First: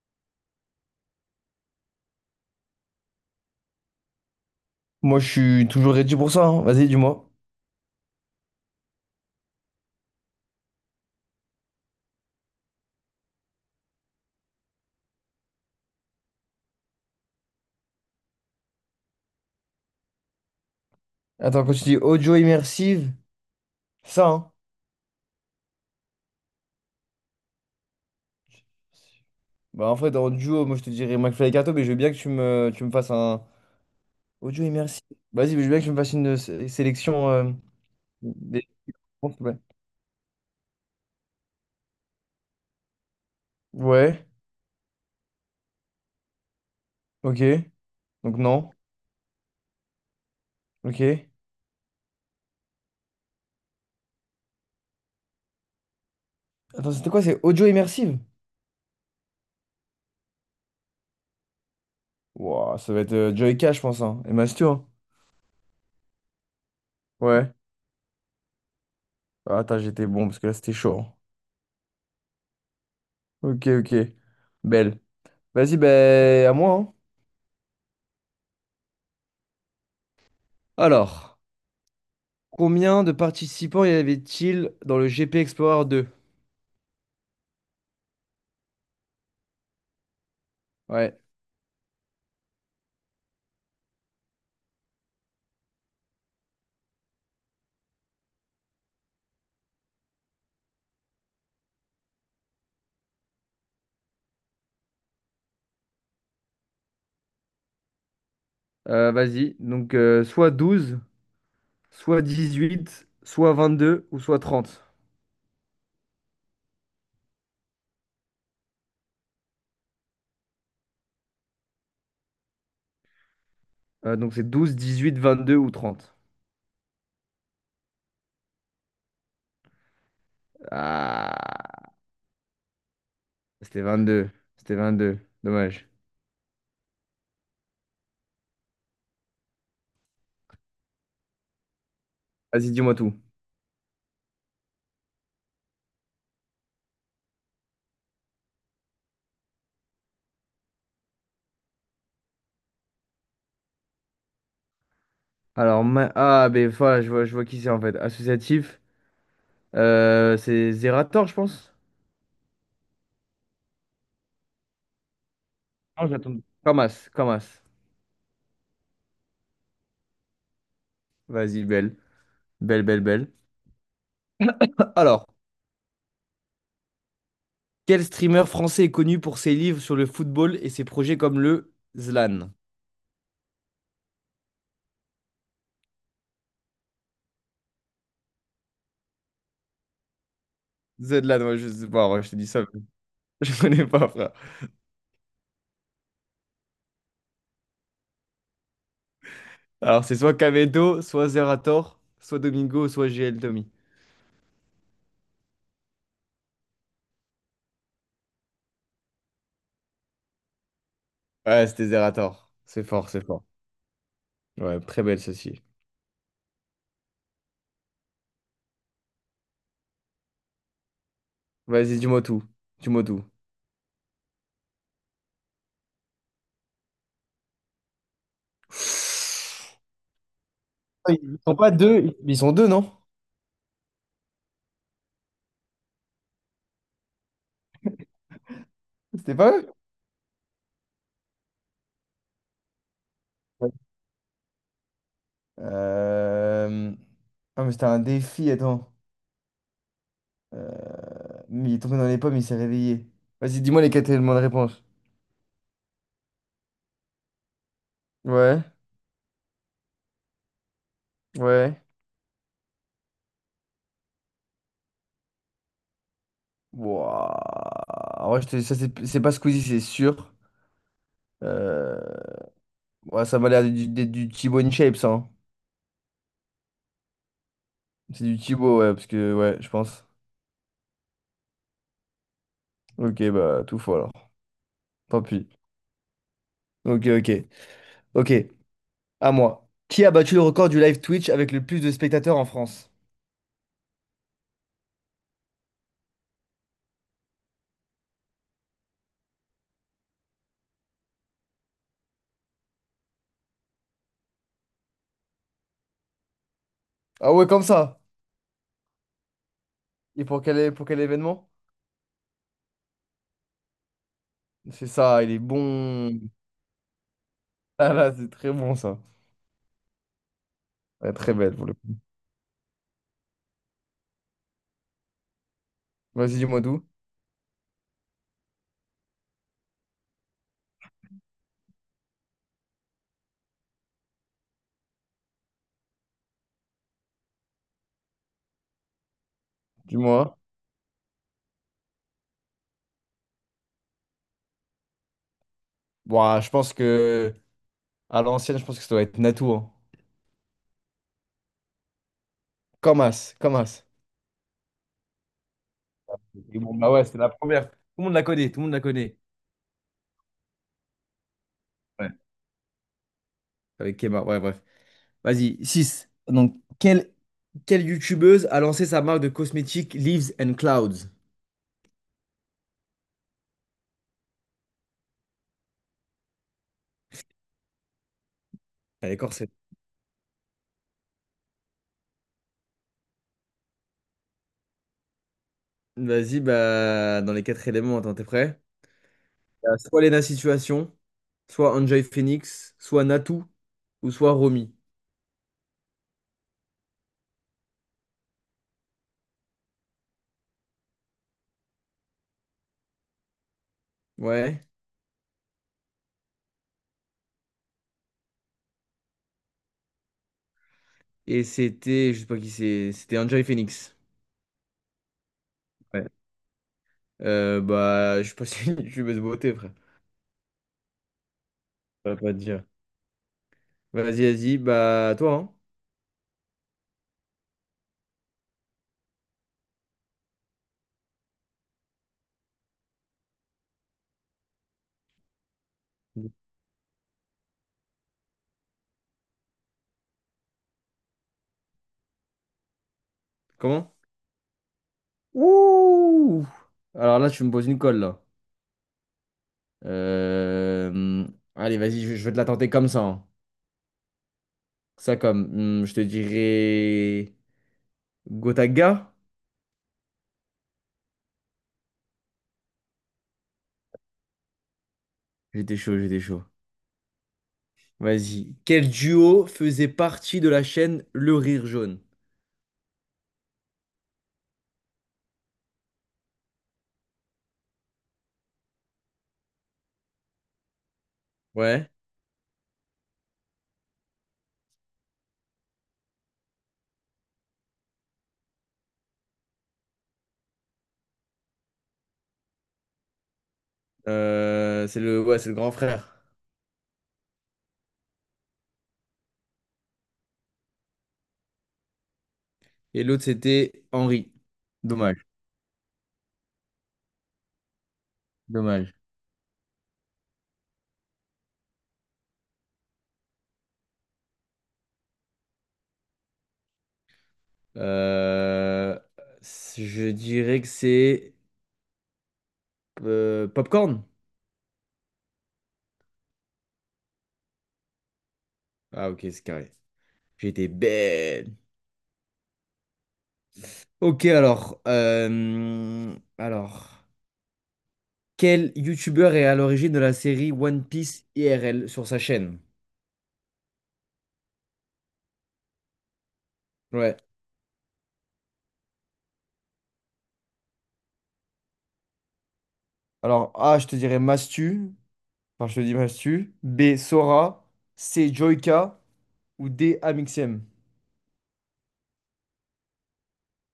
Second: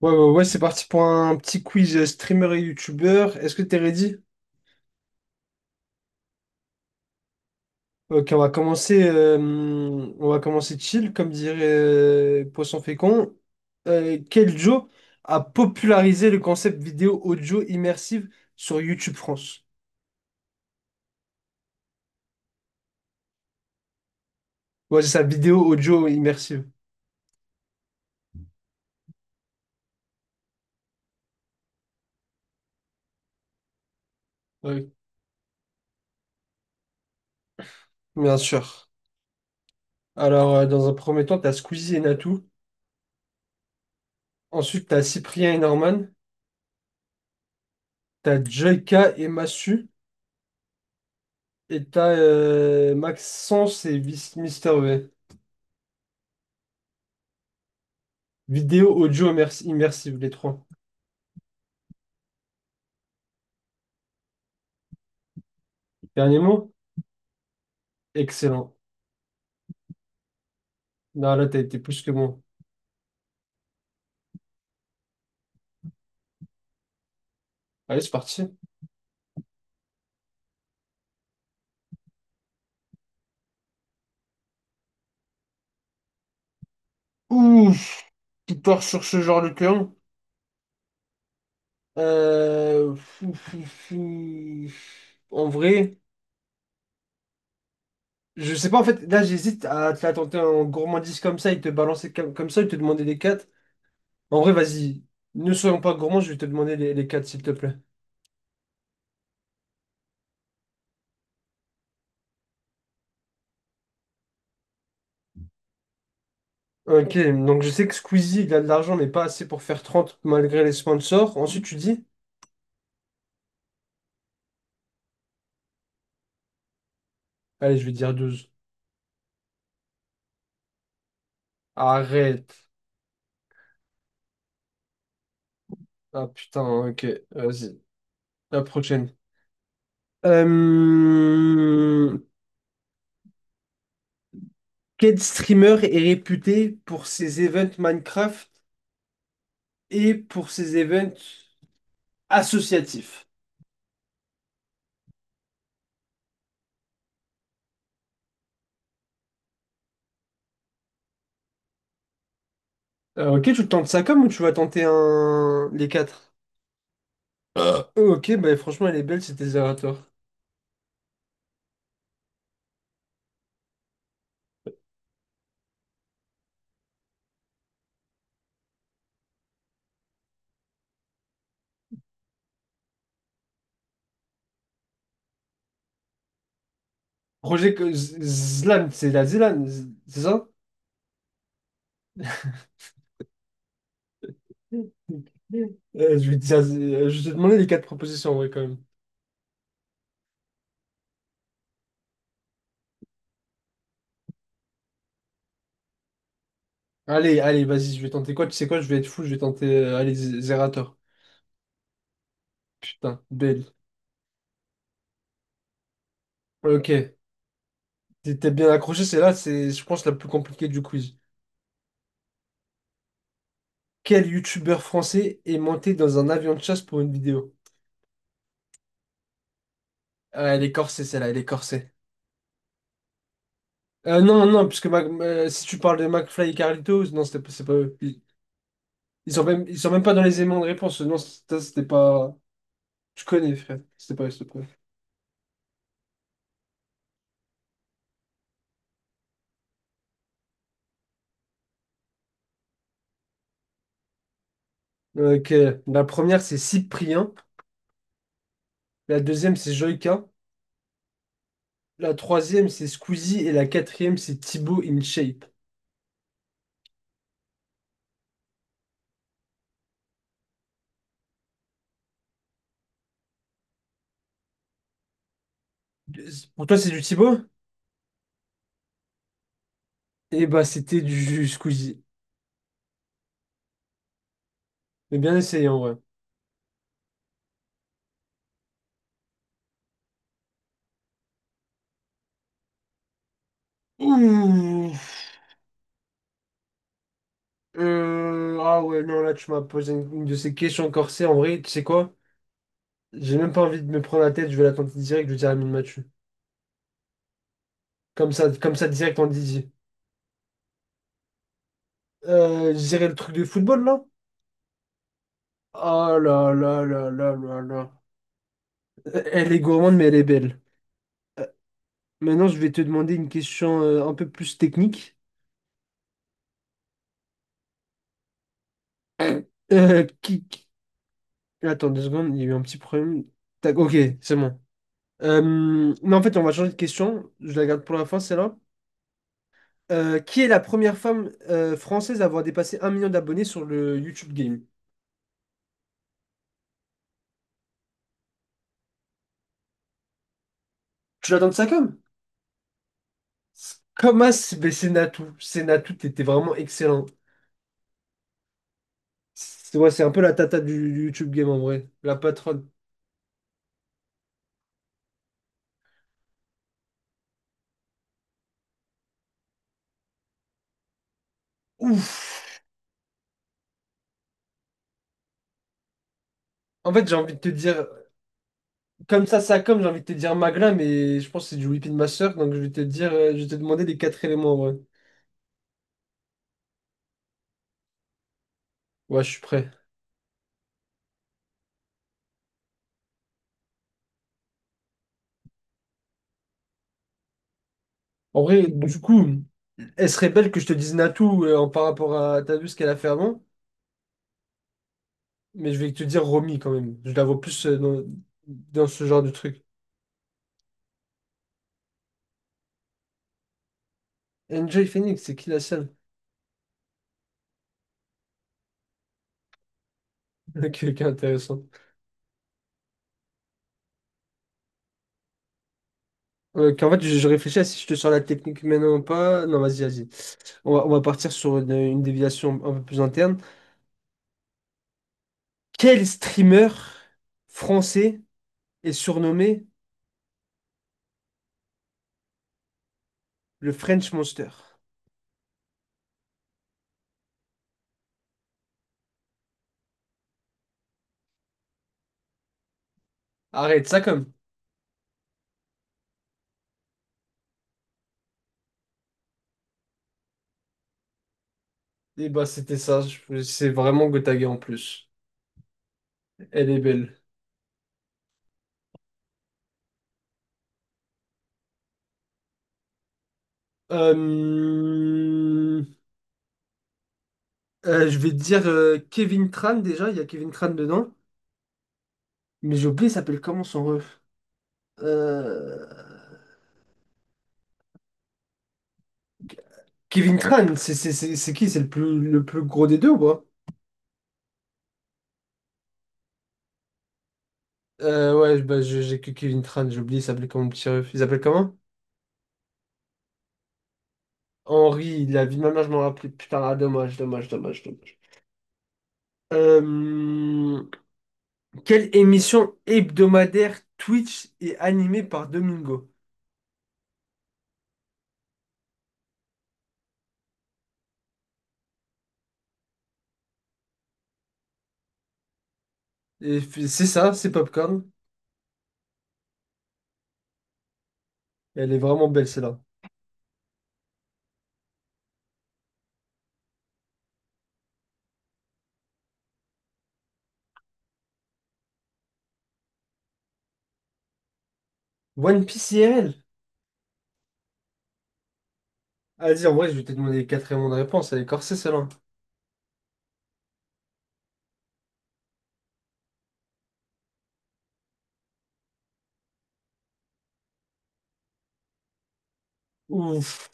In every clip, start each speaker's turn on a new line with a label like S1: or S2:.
S1: Ouais, ouais, ouais, c'est parti pour un petit quiz streamer et youtubeur. Est-ce que t'es ready?
S2: Moi, je suis toujours ready pour ça, hein. Vas-y, dis-moi.
S1: Ok, on va commencer chill, comme dirait Poisson Fécond. Quel Joe a popularisé le concept vidéo audio immersive sur YouTube France?
S2: Attends, quand tu dis audio immersive, c'est ça, hein.
S1: Ouais, c'est ça, vidéo audio immersive.
S2: Bah, en fait, en duo, moi, je te dirais McFly et Carto, mais je veux bien que tu me fasses un audio
S1: Oui,
S2: immersive. Vas-y, mais je veux bien que tu me fasses une sélection
S1: bien
S2: des
S1: sûr.
S2: réponses, ouais.
S1: Alors, dans un premier temps, t'as Squeezie et Natou.
S2: Ouais,
S1: Ensuite, t'as Cyprien et Norman.
S2: ok. Donc,
S1: T'as
S2: non.
S1: Joyka et Massu.
S2: Ok.
S1: Et t'as Maxence et Mister V.
S2: Attends, c'était quoi? C'est audio immersive?
S1: Vidéo, audio, immersive, les trois.
S2: Wouah, ça va être Joy Cash, je pense, hein. Et Mastu, hein.
S1: Dernier mot?
S2: Ouais.
S1: Excellent.
S2: Ah, attends, j'étais bon, parce que là, c'était chaud, hein.
S1: Non, là, t'as été plus que bon.
S2: Ok, ok. Belle. Vas-y, ben, à moi, hein.
S1: Allez, c'est parti.
S2: Alors. Combien de participants y avait-il dans le GP Explorer 2?
S1: Ouf! Tu pars sur ce genre de terrain.
S2: Ouais.
S1: Fou, fou, fou. En vrai, je sais pas, en fait, là, j'hésite à te la tenter en gourmandise comme ça et te balancer comme, comme ça et te demander les quatre. En vrai, vas-y, ne soyons pas gourmands, je vais te demander les quatre, s'il te plaît.
S2: Vas-y. Donc, soit 12, soit 18, soit 22 ou soit 30.
S1: Ok, donc je sais que Squeezie, il a de l'argent, mais pas assez pour faire 30 malgré les sponsors. Ensuite, tu dis?
S2: Donc, c'est 12, 18, 22 ou 30.
S1: Allez, je vais dire 12.
S2: Ah,
S1: Arrête.
S2: c'était 22. C'était 22. Dommage.
S1: Ah putain, ok. Vas-y. La prochaine. Euh,
S2: Vas-y, dis-moi tout.
S1: Quel streamer est réputé pour ses events Minecraft et pour ses events associatifs?
S2: Alors, ben, voilà, je vois qui c'est en fait. Associatif. C'est Zerator, je pense.
S1: Ok, tu tentes ça comme ou tu vas tenter un... les
S2: Non,
S1: quatre?
S2: j'attends. Kamas, Kamas.
S1: Ok, bah franchement, elle est belle, c'était Zerator.
S2: Vas-y, belle. Belle, belle, belle. Alors, quel streamer français est connu pour ses livres sur le football et ses projets comme le ZLAN?
S1: Projet que Zlan, c'est la Zlan, Z- c'est ça?
S2: ZLAN, ouais, je sais pas, ouais, je te dis ça, mais je connais pas, frère.
S1: Je vais te demander les quatre propositions, en vrai quand même.
S2: Alors, c'est soit Kamedo, soit Zerator, soit Domingo, soit GL Tommy.
S1: Allez, allez, vas-y, je vais tenter quoi? Tu sais quoi? Je vais être fou, je vais tenter. Allez, Zerator.
S2: Ouais, c'était Zerator. C'est fort,
S1: Putain,
S2: c'est fort.
S1: belle.
S2: Ouais, très belle ceci.
S1: Ok, t'es bien accroché, c'est là, c'est, je pense, la plus compliquée du quiz.
S2: Vas-y, dis-moi tout. Dis-moi tout.
S1: Quel youtubeur français est monté dans un avion de chasse pour une vidéo? Ah, elle est corsée, celle-là, elle
S2: Ils
S1: est
S2: sont pas
S1: corsée.
S2: deux, ils sont deux, non?
S1: Non, non, puisque si tu parles de McFly et Carlitos, non, c'est pas eux.
S2: C'était pas eux?
S1: Ils sont même pas dans les aimants de réponse. Non, c'était pas. Tu connais,
S2: Ouais.
S1: frère. C'était pas eux, c'était pas
S2: Euh, Ah, mais c'était un défi, attends. Mais il est tombé dans les pommes, il s'est réveillé. Vas-y, dis-moi les quatre éléments de réponse.
S1: eux. Ok, la première, c'est Cyprien.
S2: Ouais,
S1: La deuxième, c'est Joyka.
S2: ouais.
S1: La troisième, c'est Squeezie. Et la quatrième, c'est Thibaut InShape.
S2: Wouah. Ouais, ça, c'est pas Squeezie, c'est sûr. Euh, Ouais, ça m'a l'air du Thibaut InShape, ça, hein.
S1: Pour toi, c'est du Thibaut?
S2: C'est du Thibaut, ouais, parce que, ouais, je pense.
S1: Eh bah, c'était du Squeezie.
S2: Ok, bah, tout faux alors.
S1: Mais
S2: Tant
S1: bien
S2: pis.
S1: essayé, en vrai.
S2: Ok, ok. Ok, à moi. Qui a battu le record du live Twitch avec le plus de spectateurs en France?
S1: Ouh. Ah ouais, non, là, tu m'as posé une de ces questions corsées. En vrai, tu sais quoi? J'ai même pas envie de me prendre la tête. Je vais la tenter direct. Je vais dire Amine Mathieu.
S2: Ah ouais, comme ça.
S1: Comme ça, direct en Didier.
S2: Et pour quel événement?
S1: Je dirais le truc de football, là?
S2: C'est ça, il est bon.
S1: Ah là là là là là là.
S2: Ah là, c'est très bon, ça.
S1: Elle est gourmande, mais elle est belle.
S2: Ouais, très belle pour le.
S1: Maintenant, je vais te demander une question un peu plus technique.
S2: Vas-y, dis-moi d'où.
S1: Euh, qui, Attends deux secondes, il y a eu un petit problème. Tac, ok, c'est bon. Euh, non, en fait, on va changer de question. Je la garde pour la fin, celle-là.
S2: Dis-moi.
S1: Qui est la première femme française à avoir dépassé un million d'abonnés sur le YouTube Game?
S2: Bon, je pense que à l'ancienne, je pense que ça doit être Natou, hein.
S1: Tu l'attends de ça comme?
S2: Comme As, comme As.
S1: Comme mais c'est Natou. C'est Natou, t'étais vraiment
S2: Et bon, bah
S1: excellent.
S2: ouais, c'est la première. Tout le monde la connaît, tout le monde la connaît.
S1: C'est ouais, c'est un peu la tata du YouTube Game en vrai.
S2: Ouais.
S1: La patronne.
S2: Avec Kema, ouais, bref. Vas-y, 6 donc, quelle youtubeuse a lancé sa marque de cosmétiques Leaves and Clouds?
S1: Ouf! En fait, j'ai envie de te dire,
S2: Elle est
S1: comme ça,
S2: corsée.
S1: ça comme, j'ai envie de te dire Magla, mais je pense que c'est du Whipping Master, donc je vais te dire, je vais te demander les quatre éléments en vrai.
S2: Vas-y, bah, dans les quatre éléments, attends, t'es prêt?
S1: Ouais, je suis prêt.
S2: Soit Lena Situation, soit Enjoy Phoenix, soit Natou, ou soit Romy.
S1: En vrai, bon, du coup, elle serait belle que je te dise Natou par rapport à... T'as vu ce qu'elle a fait avant?
S2: Ouais.
S1: Mais je vais te dire Romy quand même. Je la vois plus dans ce genre de truc.
S2: Et c'était, je sais pas qui c'est, c'était Enjoy Phoenix.
S1: Enjoy Phoenix, c'est qui la seule?
S2: Bah, je suis pas si passe une jumeuse beauté, frère.
S1: Ok, ok, intéressant.
S2: Ça va pas te dire. Vas-y, vas-y. Bah, toi,
S1: Je réfléchis à si je te sors la technique maintenant ou pas. Non, vas-y, vas-y. On va partir sur une déviation un peu plus interne. Quel
S2: hein?
S1: streamer français est surnommé le
S2: Comment?
S1: French Monster?
S2: Ouh! Alors là, tu me poses une colle, là. Euh, Allez, vas-y, je vais te la tenter comme ça, hein.
S1: Arrête, ça comme.
S2: Ça, comme. Je te dirais. Gotaga?
S1: Et bah, c'était ça. C'est vraiment Gotaga en plus.
S2: J'étais chaud, j'étais chaud.
S1: Elle est belle.
S2: Vas-y. Quel duo faisait partie de la chaîne Le Rire Jaune?
S1: Euh, je vais te dire Kevin Tran déjà, il y a Kevin Tran dedans,
S2: Ouais.
S1: mais j'ai oublié, il s'appelle comment son ref? Euh, Kevin Tran, c'est qui? C'est le plus gros des deux ou pas?
S2: Ouais, c'est le grand frère.
S1: Ouais, bah, j'ai que Kevin Tran, j'ai oublié, il s'appelait comment le petit ref? Il s'appelle comment?
S2: Et l'autre, c'était Henri. Dommage,
S1: Henri, la vie de ma mère, je m'en rappelais. Putain, ah, dommage, dommage, dommage, dommage.
S2: dommage.
S1: Euh, quelle émission hebdomadaire Twitch est animée par Domingo?
S2: Euh, je dirais que c'est Popcorn.
S1: C'est ça, c'est Popcorn.
S2: Ah ok, c'est carré. J'étais bête.
S1: Elle est vraiment belle celle-là.
S2: Ok, alors, quel youtubeur est à l'origine de la série One Piece IRL sur sa chaîne?
S1: One Piece IRL?
S2: Ouais.
S1: Vas-y, en vrai, je vais te demander les quatre éléments de réponse. Elle est corsée, celle-là.
S2: Alors A, je te dirais Mastu. Enfin, je te dis Mastu. B, Sora. C, Joyka. Ou D, Amixem.
S1: Ouf.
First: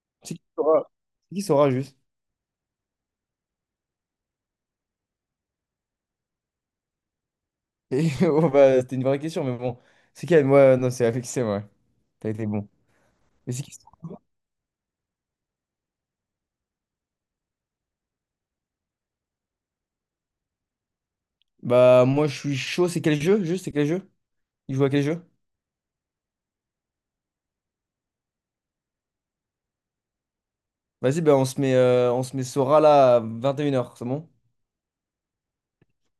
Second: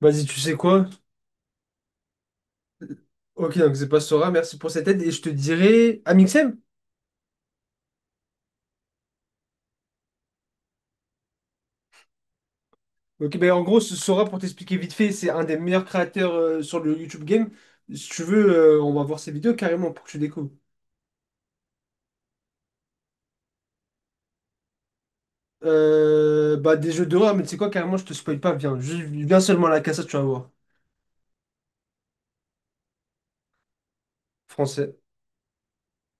S1: Vas-y,
S2: C'est
S1: tu
S2: qui
S1: sais quoi?
S2: Sora? C'est qui Sora juste?
S1: Ok, donc c'est pas Sora. Merci pour cette aide. Et je te dirai... Amixem?
S2: Et bon, bah, c'était une vraie question, mais bon. C'est quelle? Moi, non, c'est Alexem, ouais. T'as été bon.
S1: Ok, ben
S2: Mais
S1: en
S2: c'est qui.
S1: gros, ce Sora, pour t'expliquer vite fait, c'est un des meilleurs créateurs sur le YouTube Game. Si tu veux, on va voir ses vidéos carrément pour que tu découvres.
S2: Bah, moi, je suis chaud. C'est quel jeu? Juste, c'est quel jeu? Il joue à quel jeu?
S1: Bah, des jeux d'horreur, mais tu sais quoi, carrément, je te spoil pas. Viens, viens seulement à la cassette, tu vas voir.
S2: Vas-y, bah, on se met Sora là à 21 heures, c'est bon?
S1: Français.